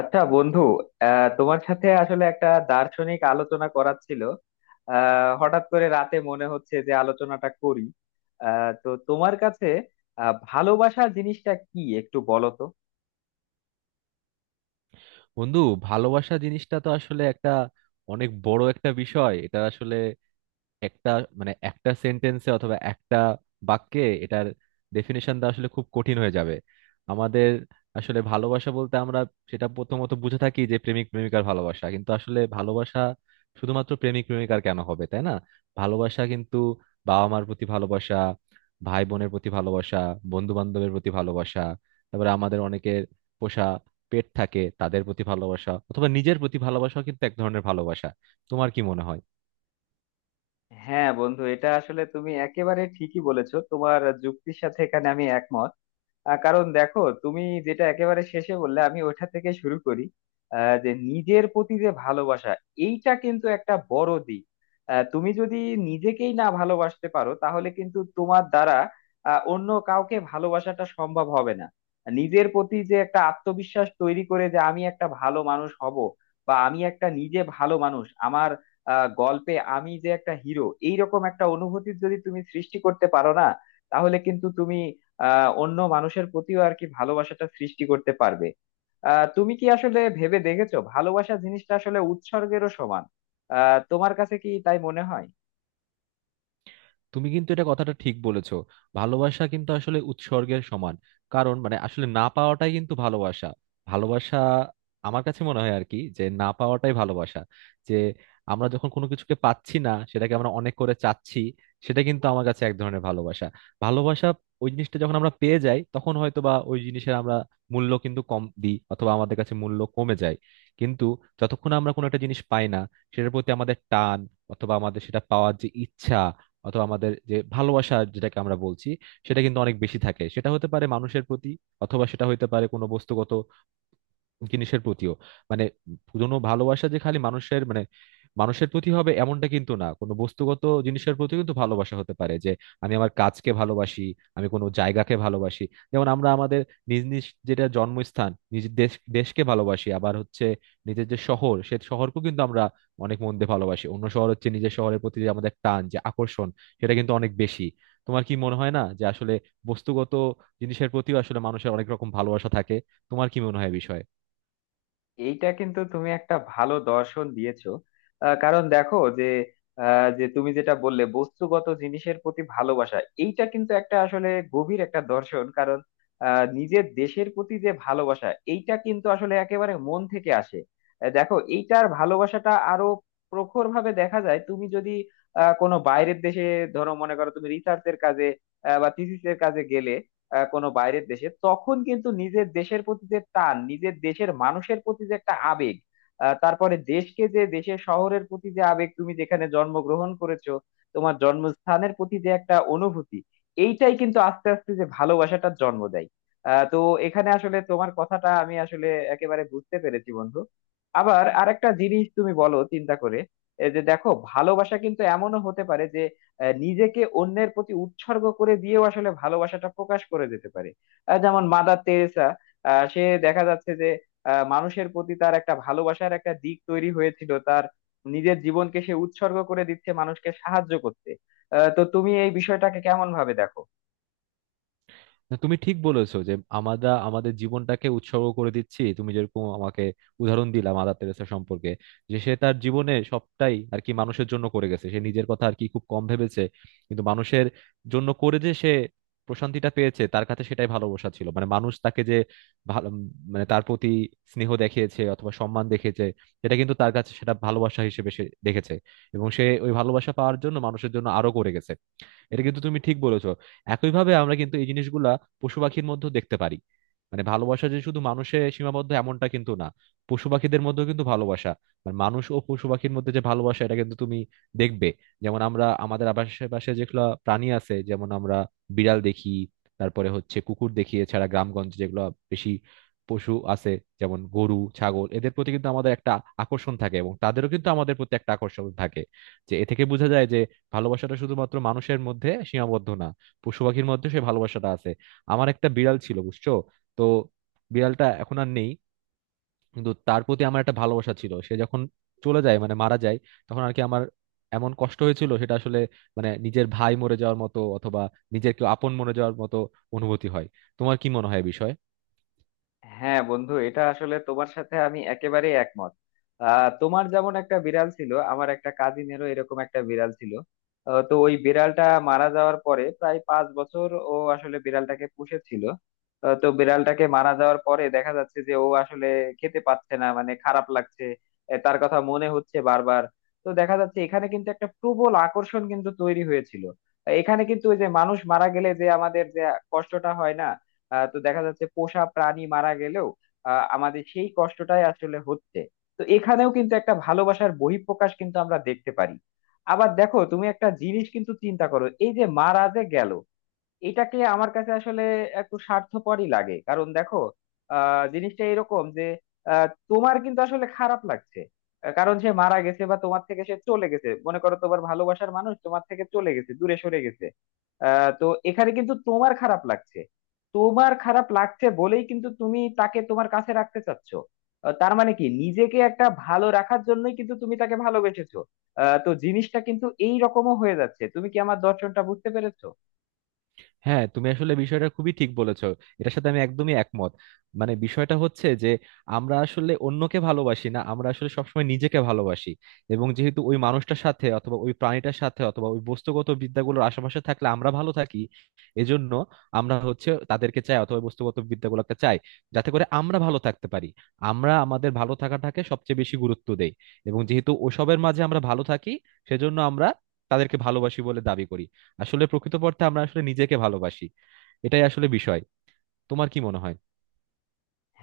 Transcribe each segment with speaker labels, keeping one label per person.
Speaker 1: আচ্ছা বন্ধু, তোমার সাথে আসলে একটা দার্শনিক আলোচনা করার ছিল। হঠাৎ করে রাতে মনে হচ্ছে যে আলোচনাটা করি। তো তোমার কাছে ভালোবাসা জিনিসটা কি একটু বলো তো।
Speaker 2: বন্ধু, ভালোবাসা জিনিসটা তো আসলে একটা অনেক বড় একটা বিষয়। এটা আসলে একটা, মানে একটা সেন্টেন্সে অথবা একটা বাক্যে এটার ডেফিনেশন দেওয়া আসলে খুব কঠিন হয়ে যাবে। আমাদের আসলে ভালোবাসা বলতে আমরা সেটা প্রথমত বুঝে থাকি যে প্রেমিক প্রেমিকার ভালোবাসা, কিন্তু আসলে ভালোবাসা শুধুমাত্র প্রেমিক প্রেমিকার কেন হবে, তাই না? ভালোবাসা কিন্তু বাবা মার প্রতি ভালোবাসা, ভাই বোনের প্রতি ভালোবাসা, বন্ধু বান্ধবের প্রতি ভালোবাসা। তারপরে আমাদের অনেকের পোষা পেট থাকে, তাদের প্রতি ভালোবাসা, অথবা নিজের প্রতি ভালোবাসাও কিন্তু এক ধরনের ভালোবাসা। তোমার কি মনে হয়?
Speaker 1: হ্যাঁ বন্ধু, এটা আসলে তুমি একেবারে ঠিকই বলেছো, তোমার যুক্তির সাথে এখানে আমি একমত। কারণ দেখো, তুমি যেটা একেবারে শেষে বললে আমি ওইটা থেকে শুরু করি। যে নিজের প্রতি যে ভালোবাসা, এইটা কিন্তু একটা বড় দিক। তুমি যদি নিজেকেই না ভালোবাসতে পারো তাহলে কিন্তু তোমার দ্বারা অন্য কাউকে ভালোবাসাটা সম্ভব হবে না। নিজের প্রতি যে একটা আত্মবিশ্বাস তৈরি করে যে আমি একটা ভালো মানুষ হব, বা আমি একটা নিজে ভালো মানুষ, আমার গল্পে আমি যে একটা হিরো, এইরকম একটা অনুভূতি যদি তুমি সৃষ্টি করতে পারো না তাহলে কিন্তু তুমি অন্য মানুষের প্রতিও আর কি ভালোবাসাটা সৃষ্টি করতে পারবে। তুমি কি আসলে ভেবে দেখেছো ভালোবাসা জিনিসটা আসলে উৎসর্গেরও সমান? তোমার কাছে কি তাই মনে হয়?
Speaker 2: তুমি কিন্তু এটা কথাটা ঠিক বলেছো। ভালোবাসা কিন্তু আসলে উৎসর্গের সমান। কারণ, মানে আসলে না পাওয়াটাই কিন্তু ভালোবাসা। ভালোবাসা আমার কাছে মনে হয় আর কি, যে না পাওয়াটাই ভালোবাসা। যে আমরা যখন কোনো কিছুকে পাচ্ছি না, সেটাকে আমরা অনেক করে চাচ্ছি, সেটা কিন্তু আমার কাছে এক ধরনের ভালোবাসা। ভালোবাসা ওই জিনিসটা যখন আমরা পেয়ে যাই, তখন হয়তো বা ওই জিনিসের আমরা মূল্য কিন্তু কম দিই, অথবা আমাদের কাছে মূল্য কমে যায়। কিন্তু যতক্ষণ আমরা কোনো একটা জিনিস পাই না, সেটার প্রতি আমাদের টান, অথবা আমাদের সেটা পাওয়ার যে ইচ্ছা, অথবা আমাদের যে ভালোবাসা যেটাকে আমরা বলছি, সেটা কিন্তু অনেক বেশি থাকে। সেটা হতে পারে মানুষের প্রতি, অথবা সেটা হতে পারে কোনো বস্তুগত জিনিসের প্রতিও। মানে কোনো ভালোবাসা যে খালি মানুষের, মানে মানুষের প্রতি হবে এমনটা কিন্তু না, কোনো বস্তুগত জিনিসের প্রতি কিন্তু ভালোবাসা হতে পারে। যে আমি আমার কাজকে ভালোবাসি, আমি কোনো জায়গাকে ভালোবাসি। যেমন আমরা আমাদের নিজ নিজ যেটা জন্মস্থান, নিজ দেশকে ভালোবাসি। আবার হচ্ছে নিজের যে শহর, সে শহরকেও কিন্তু আমরা অনেক মন দিয়ে ভালোবাসি। অন্য শহর হচ্ছে, নিজের শহরের প্রতি যে আমাদের টান, যে আকর্ষণ, সেটা কিন্তু অনেক বেশি। তোমার কি মনে হয় না যে আসলে বস্তুগত জিনিসের প্রতিও আসলে মানুষের অনেক রকম ভালোবাসা থাকে? তোমার কি মনে হয় এ বিষয়ে?
Speaker 1: এইটা কিন্তু তুমি একটা ভালো দর্শন দিয়েছো। কারণ দেখো যে, যে তুমি যেটা বললে বস্তুগত জিনিসের প্রতি ভালোবাসা, এইটা কিন্তু একটা আসলে গভীর একটা দর্শন। কারণ নিজের দেশের প্রতি যে ভালোবাসা এইটা কিন্তু আসলে একেবারে মন থেকে আসে। দেখো এইটার ভালোবাসাটা আরো প্রখর ভাবে দেখা যায়, তুমি যদি কোনো বাইরের দেশে, ধরো মনে করো তুমি রিসার্চের কাজে বা থিসিসের কাজে গেলে কোনো বাইরের দেশে, তখন কিন্তু নিজের দেশের প্রতি যে টান, নিজের দেশের মানুষের প্রতি যে একটা আবেগ, তারপরে দেশকে, যে দেশের শহরের প্রতি যে আবেগ, তুমি যেখানে জন্মগ্রহণ করেছো, তোমার জন্মস্থানের প্রতি যে একটা অনুভূতি, এইটাই কিন্তু আস্তে আস্তে যে ভালোবাসাটার জন্ম দেয়। তো এখানে আসলে তোমার কথাটা আমি আসলে একেবারে বুঝতে পেরেছি বন্ধু। আবার আরেকটা জিনিস তুমি বলো চিন্তা করে, এই যে দেখো ভালোবাসা কিন্তু এমনও হতে পারে, নিজেকে অন্যের প্রতি উৎসর্গ করে দিয়েও আসলে ভালোবাসাটা প্রকাশ করে যেতে পারে। যেমন মাদার তেরেসা, সে দেখা যাচ্ছে যে মানুষের প্রতি তার একটা ভালোবাসার একটা দিক তৈরি হয়েছিল, তার নিজের জীবনকে সে উৎসর্গ করে দিচ্ছে মানুষকে সাহায্য করতে। তো তুমি এই বিষয়টাকে কেমন ভাবে দেখো?
Speaker 2: না, তুমি ঠিক বলেছো যে আমরা আমাদের জীবনটাকে উৎসর্গ করে দিচ্ছি। তুমি যেরকম আমাকে উদাহরণ দিলা মাদার তেরেসা সম্পর্কে, যে সে তার জীবনে সবটাই আর কি মানুষের জন্য করে গেছে, সে নিজের কথা আর কি খুব কম ভেবেছে। কিন্তু মানুষের জন্য করে যে সে প্রশান্তিটা পেয়েছে, তার কাছে সেটাই ভালোবাসা ছিল। মানে মানুষ তাকে যে ভালো, মানে তার প্রতি স্নেহ দেখিয়েছে অথবা সম্মান দেখিয়েছে, সেটা কিন্তু তার কাছে, সেটা ভালোবাসা হিসেবে সে দেখেছে। এবং সে ওই ভালোবাসা পাওয়ার জন্য মানুষের জন্য আরো করে গেছে। এটা কিন্তু তুমি ঠিক বলেছো। একইভাবে আমরা কিন্তু এই জিনিসগুলা পশু পাখির মধ্যেও দেখতে পারি। মানে ভালোবাসা যে শুধু মানুষে সীমাবদ্ধ এমনটা কিন্তু না, পশু পাখিদের মধ্যেও কিন্তু ভালোবাসা, মানে মানুষ ও পশু পাখির মধ্যে যে ভালোবাসা, এটা কিন্তু তুমি দেখবে। যেমন আমরা আমাদের আশেপাশে যেগুলো প্রাণী আছে, যেমন আমরা বিড়াল দেখি, তারপরে হচ্ছে কুকুর দেখি, এছাড়া গ্রামগঞ্জে যেগুলো বেশি পশু আছে, যেমন গরু ছাগল, এদের প্রতি কিন্তু আমাদের একটা আকর্ষণ থাকে, এবং তাদেরও কিন্তু আমাদের প্রতি একটা আকর্ষণ থাকে। যে এ থেকে বোঝা যায় যে ভালোবাসাটা শুধুমাত্র মানুষের মধ্যে সীমাবদ্ধ না, পশু পাখির মধ্যে সে ভালোবাসাটা আছে। আমার একটা বিড়াল ছিল, বুঝছো। তো বিড়ালটা এখন আর নেই, কিন্তু তার প্রতি আমার একটা ভালোবাসা ছিল। সে যখন চলে যায়, মানে মারা যায়, তখন আর কি আমার এমন কষ্ট হয়েছিল, সেটা আসলে মানে নিজের ভাই মরে যাওয়ার মতো, অথবা নিজের কেউ আপন মরে যাওয়ার মতো অনুভূতি হয়। তোমার কি মনে হয় বিষয়ে?
Speaker 1: হ্যাঁ বন্ধু, এটা আসলে তোমার সাথে আমি একেবারে একমত। তোমার যেমন একটা বিড়াল ছিল, আমার একটা কাজিনেরও এরকম একটা বিড়াল ছিল। তো ওই বিড়ালটা মারা যাওয়ার পরে প্রায় 5 বছর ও আসলে বিড়ালটাকে পুষেছিল। তো বিড়ালটাকে মারা যাওয়ার পরে দেখা যাচ্ছে যে ও আসলে খেতে পাচ্ছে না, মানে খারাপ লাগছে। তার কথা মনে হচ্ছে বারবার। তো দেখা যাচ্ছে এখানে কিন্তু একটা প্রবল আকর্ষণ কিন্তু তৈরি হয়েছিল। এখানে কিন্তু ওই যে মানুষ মারা গেলে যে আমাদের যে কষ্টটা হয় না, তো দেখা যাচ্ছে পোষা প্রাণী মারা গেলেও আমাদের সেই কষ্টটাই আসলে হচ্ছে। তো এখানেও কিন্তু একটা ভালোবাসার বহিঃপ্রকাশ কিন্তু আমরা দেখতে পারি। আবার দেখো তুমি একটা জিনিস কিন্তু চিন্তা করো, এই যে মারা যে গেল, এটাকে আমার কাছে আসলে একটু স্বার্থপরই লাগে। কারণ দেখো, জিনিসটা এরকম যে, তোমার কিন্তু আসলে খারাপ লাগছে কারণ সে মারা গেছে বা তোমার থেকে সে চলে গেছে। মনে করো তোমার ভালোবাসার মানুষ তোমার থেকে চলে গেছে, দূরে সরে গেছে। তো এখানে কিন্তু তোমার খারাপ লাগছে। তোমার খারাপ লাগছে বলেই কিন্তু তুমি তাকে তোমার কাছে রাখতে চাচ্ছ। তার মানে কি নিজেকে একটা ভালো রাখার জন্যই কিন্তু তুমি তাকে ভালোবেসেছো? তো জিনিসটা কিন্তু এই রকমও হয়ে যাচ্ছে। তুমি কি আমার দর্শনটা বুঝতে পেরেছো?
Speaker 2: হ্যাঁ, তুমি আসলে বিষয়টা খুবই ঠিক বলেছো। এটার সাথে আমি একদমই একমত। মানে বিষয়টা হচ্ছে যে আমরা আসলে অন্যকে ভালোবাসি না, আমরা আসলে সবসময় নিজেকে ভালোবাসি। এবং যেহেতু ওই মানুষটার সাথে, অথবা ওই প্রাণীটার সাথে, অথবা ওই বস্তুগত বিদ্যাগুলোর আশেপাশে থাকলে আমরা ভালো থাকি, এজন্য আমরা হচ্ছে তাদেরকে চাই, অথবা ওই বস্তুগত বিদ্যাগুলোকে চাই, যাতে করে আমরা ভালো থাকতে পারি। আমরা আমাদের ভালো থাকাটাকে সবচেয়ে বেশি গুরুত্ব দেই, এবং যেহেতু ওসবের মাঝে আমরা ভালো থাকি, সেজন্য আমরা তাদেরকে ভালোবাসি বলে দাবি করি। আসলে প্রকৃতপক্ষে আমরা আসলে নিজেকে ভালোবাসি। এটাই আসলে বিষয়। তোমার কি মনে হয়?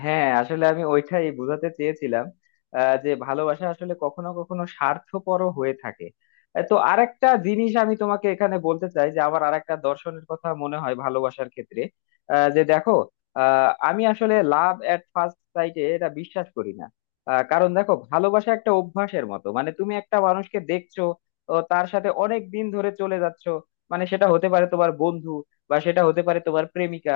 Speaker 1: হ্যাঁ আসলে আমি ওইটাই বোঝাতে চেয়েছিলাম, যে ভালোবাসা আসলে কখনো কখনো স্বার্থপরও হয়ে থাকে। তো আরেকটা জিনিস আমি তোমাকে এখানে বলতে চাই, যে আমার আরেকটা দর্শনের কথা মনে হয় ভালোবাসার ক্ষেত্রে, যে দেখো, আমি আসলে লাভ এট ফার্স্ট সাইটে এটা বিশ্বাস করি না। কারণ দেখো ভালোবাসা একটা অভ্যাসের মতো, মানে তুমি একটা মানুষকে দেখছো ও তার সাথে অনেক দিন ধরে চলে যাচ্ছো, মানে সেটা হতে পারে তোমার বন্ধু, বা সেটা হতে পারে তোমার প্রেমিকা।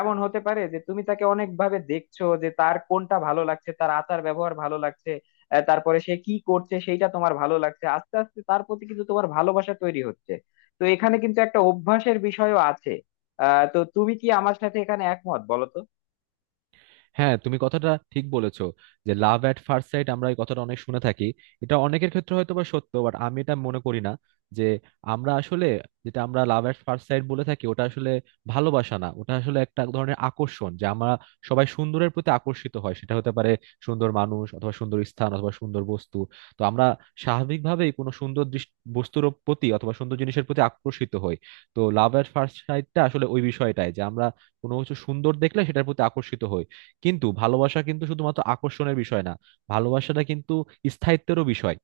Speaker 1: এমন হতে পারে যে তুমি তাকে অনেক ভাবে দেখছো, যে তার কোনটা ভালো লাগছে, তার আচার ব্যবহার ভালো লাগছে, তারপরে সে কি করছে সেইটা তোমার ভালো লাগছে, আস্তে আস্তে তার প্রতি কিন্তু তোমার ভালোবাসা তৈরি হচ্ছে। তো এখানে কিন্তু একটা অভ্যাসের বিষয়ও আছে। তো তুমি কি আমার সাথে এখানে একমত বলো তো?
Speaker 2: হ্যাঁ, তুমি কথাটা ঠিক বলেছো যে লাভ অ্যাট ফার্স্ট সাইট আমরা এই কথাটা অনেক শুনে থাকি। এটা অনেকের ক্ষেত্রে হয়তো বা সত্য, বাট আমি এটা মনে করি না। যে আমরা আসলে, যেটা আমরা লাভ অ্যাট ফার্স্ট সাইট বলে থাকি, ওটা আসলে ভালোবাসা না, ওটা আসলে একটা ধরনের আকর্ষণ। যে আমরা সবাই সুন্দরের প্রতি আকর্ষিত হয়, সেটা হতে পারে সুন্দর মানুষ, অথবা সুন্দর স্থান, অথবা সুন্দর বস্তু। তো আমরা স্বাভাবিকভাবেই কোনো সুন্দর বস্তুর প্রতি, অথবা সুন্দর জিনিসের প্রতি আকর্ষিত হই। তো লাভ অ্যাট ফার্স্ট সাইটটা আসলে ওই বিষয়টাই যে আমরা কোনো কিছু সুন্দর দেখলে সেটার প্রতি আকর্ষিত হই। কিন্তু ভালোবাসা কিন্তু শুধুমাত্র আকর্ষণের বিষয় না, ভালোবাসাটা কিন্তু স্থায়িত্বেরও বিষয়।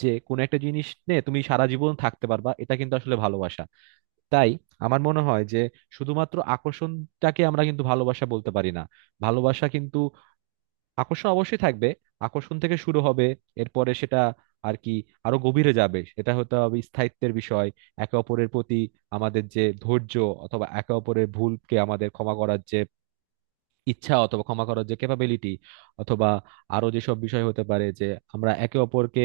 Speaker 2: যে কোনো একটা জিনিস নিয়ে তুমি সারা জীবন থাকতে পারবা, এটা কিন্তু আসলে ভালোবাসা। তাই আমার মনে হয় যে শুধুমাত্র আকর্ষণটাকে আমরা কিন্তু ভালোবাসা বলতে পারি না। ভালোবাসা কিন্তু, আকর্ষণ অবশ্যই থাকবে, আকর্ষণ থেকে শুরু হবে, এরপরে সেটা আর কি আরো গভীরে যাবে, এটা হতে হবে স্থায়িত্বের বিষয়। একে অপরের প্রতি আমাদের যে ধৈর্য, অথবা একে অপরের ভুলকে আমাদের ক্ষমা করার যে ইচ্ছা, অথবা ক্ষমা করার যে ক্যাপাবিলিটি, অথবা আরো যেসব বিষয় হতে পারে, যে আমরা একে অপরকে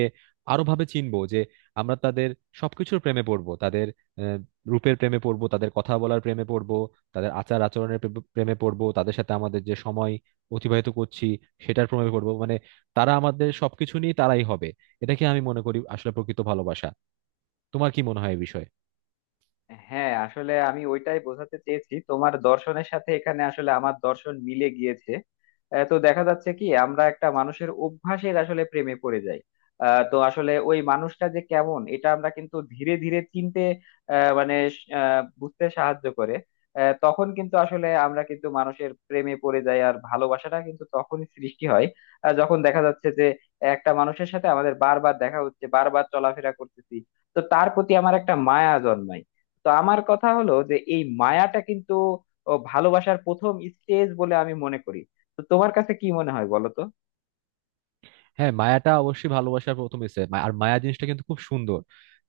Speaker 2: আরো ভাবে চিনবো, যে আমরা তাদের সবকিছুর প্রেমে পড়বো, তাদের আহ, রূপের প্রেমে পড়বো, তাদের কথা বলার প্রেমে পড়বো, তাদের আচার আচরণের প্রেমে পড়বো, তাদের সাথে আমাদের যে সময় অতিবাহিত করছি সেটার প্রেমে পড়বো। মানে তারা আমাদের সবকিছু নিয়ে তারাই হবে, এটাকে আমি মনে করি আসলে প্রকৃত ভালোবাসা। তোমার কি মনে হয় এই বিষয়ে?
Speaker 1: হ্যাঁ আসলে আমি ওইটাই বোঝাতে চেয়েছি, তোমার দর্শনের সাথে এখানে আসলে আমার দর্শন মিলে গিয়েছে। তো দেখা যাচ্ছে কি আমরা একটা মানুষের অভ্যাসের আসলে প্রেমে পড়ে যাই। তো আসলে ওই মানুষটা যে কেমন এটা আমরা কিন্তু ধীরে ধীরে চিনতে মানে বুঝতে সাহায্য করে। তখন কিন্তু আসলে আমরা কিন্তু মানুষের প্রেমে পড়ে যাই, আর ভালোবাসাটা কিন্তু তখনই সৃষ্টি হয় যখন দেখা যাচ্ছে যে একটা মানুষের সাথে আমাদের বারবার দেখা হচ্ছে, বারবার চলাফেরা করতেছি। তো তার প্রতি আমার একটা মায়া জন্মায়। তো আমার কথা হলো যে এই মায়াটা কিন্তু ভালোবাসার প্রথম স্টেজ বলে আমি মনে করি। তো তোমার কাছে কি মনে হয় বলো তো?
Speaker 2: হ্যাঁ, মায়াটা অবশ্যই ভালোবাসার প্রথম স্টেপ, আর মায়া জিনিসটা কিন্তু খুব সুন্দর।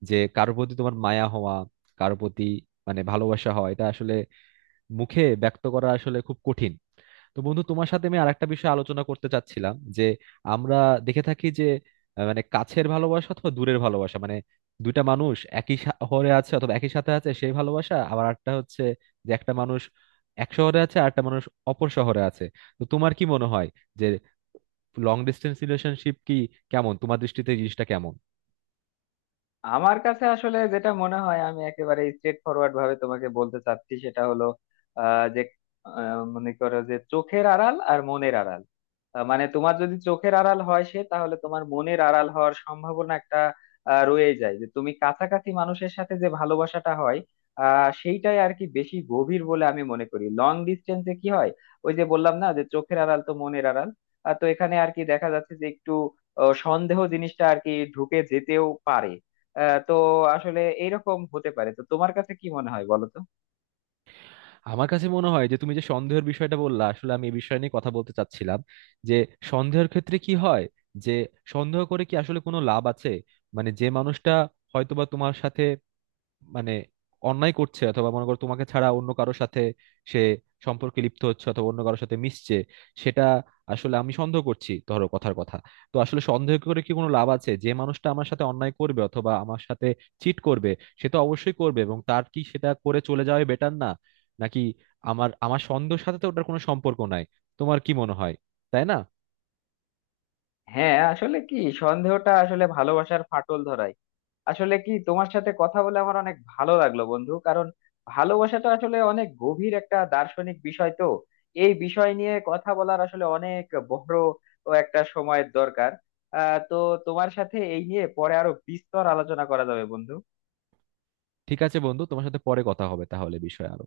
Speaker 2: যে কারোর প্রতি তোমার মায়া হওয়া, কারোর প্রতি মানে ভালোবাসা হওয়া, এটা আসলে মুখে ব্যক্ত করা আসলে খুব কঠিন। তো বন্ধু, তোমার সাথে আমি আরেকটা বিষয় আলোচনা করতে চাচ্ছিলাম, যে আমরা দেখে থাকি যে মানে কাছের ভালোবাসা অথবা দূরের ভালোবাসা, মানে দুইটা মানুষ একই শহরে আছে, অথবা একই সাথে আছে, সেই ভালোবাসা, আবার একটা হচ্ছে যে একটা মানুষ এক শহরে আছে আর একটা মানুষ অপর শহরে আছে। তো তোমার কি মনে হয় যে লং ডিস্টেন্স রিলেশনশিপ কি, কেমন, তোমার দৃষ্টিতে এই জিনিসটা কেমন?
Speaker 1: আমার কাছে আসলে যেটা মনে হয়, আমি একেবারে স্ট্রেট ফরওয়ার্ড ভাবে তোমাকে বলতে চাচ্ছি, সেটা হলো যে মনে করো যে চোখের আড়াল আর মনের আড়াল। মানে তোমার যদি চোখের আড়াল হয় সে, তাহলে তোমার মনের আড়াল হওয়ার সম্ভাবনা একটা রয়েই যায়। যে তুমি কাছাকাছি মানুষের সাথে যে ভালোবাসাটা হয় সেইটাই আর কি বেশি গভীর বলে আমি মনে করি। লং ডিস্টেন্সে কি হয়, ওই যে বললাম না যে চোখের আড়াল তো মনের আড়াল। তো এখানে আর কি দেখা যাচ্ছে যে একটু সন্দেহ জিনিসটা আর কি ঢুকে যেতেও পারে। তো আসলে এইরকম হতে পারে। তো তোমার কাছে কি মনে হয় বলো তো?
Speaker 2: আমার কাছে মনে হয় যে তুমি যে সন্দেহের বিষয়টা বললা, আসলে আমি এই বিষয় নিয়ে কথা বলতে চাচ্ছিলাম। যে সন্দেহের ক্ষেত্রে কি হয়, যে সন্দেহ করে কি আসলে কোনো লাভ আছে? মানে যে মানুষটা হয়তোবা তোমার সাথে, মানে অন্যায় করছে, অথবা মনে করো তোমাকে ছাড়া অন্য কারোর সাথে সে সম্পর্কে লিপ্ত হচ্ছে, অথবা অন্য কারোর সাথে মিশছে, সেটা আসলে আমি সন্দেহ করছি, ধরো কথার কথা। তো আসলে সন্দেহ করে কি কোনো লাভ আছে? যে মানুষটা আমার সাথে অন্যায় করবে, অথবা আমার সাথে চিট করবে, সে তো অবশ্যই করবে। এবং তার কি সেটা করে চলে যাওয়াই বেটার না? নাকি আমার আমার সন্দেহের সাথে তো ওটার কোনো সম্পর্ক নাই। তোমার কি মনে হয়, তাই না?
Speaker 1: হ্যাঁ আসলে কি সন্দেহটা আসলে ভালোবাসার ফাটল ধরায়। আসলে কি তোমার সাথে কথা বলে আমার অনেক ভালো লাগলো বন্ধু, কারণ ভালোবাসাটা আসলে অনেক গভীর একটা দার্শনিক বিষয়, তো এই বিষয় নিয়ে কথা বলার আসলে অনেক বড় ও একটা সময়ের দরকার। তো তোমার সাথে এই নিয়ে পরে আরো বিস্তর আলোচনা করা যাবে বন্ধু।
Speaker 2: ঠিক আছে বন্ধু, তোমার সাথে পরে কথা হবে তাহলে বিষয়ে আরো।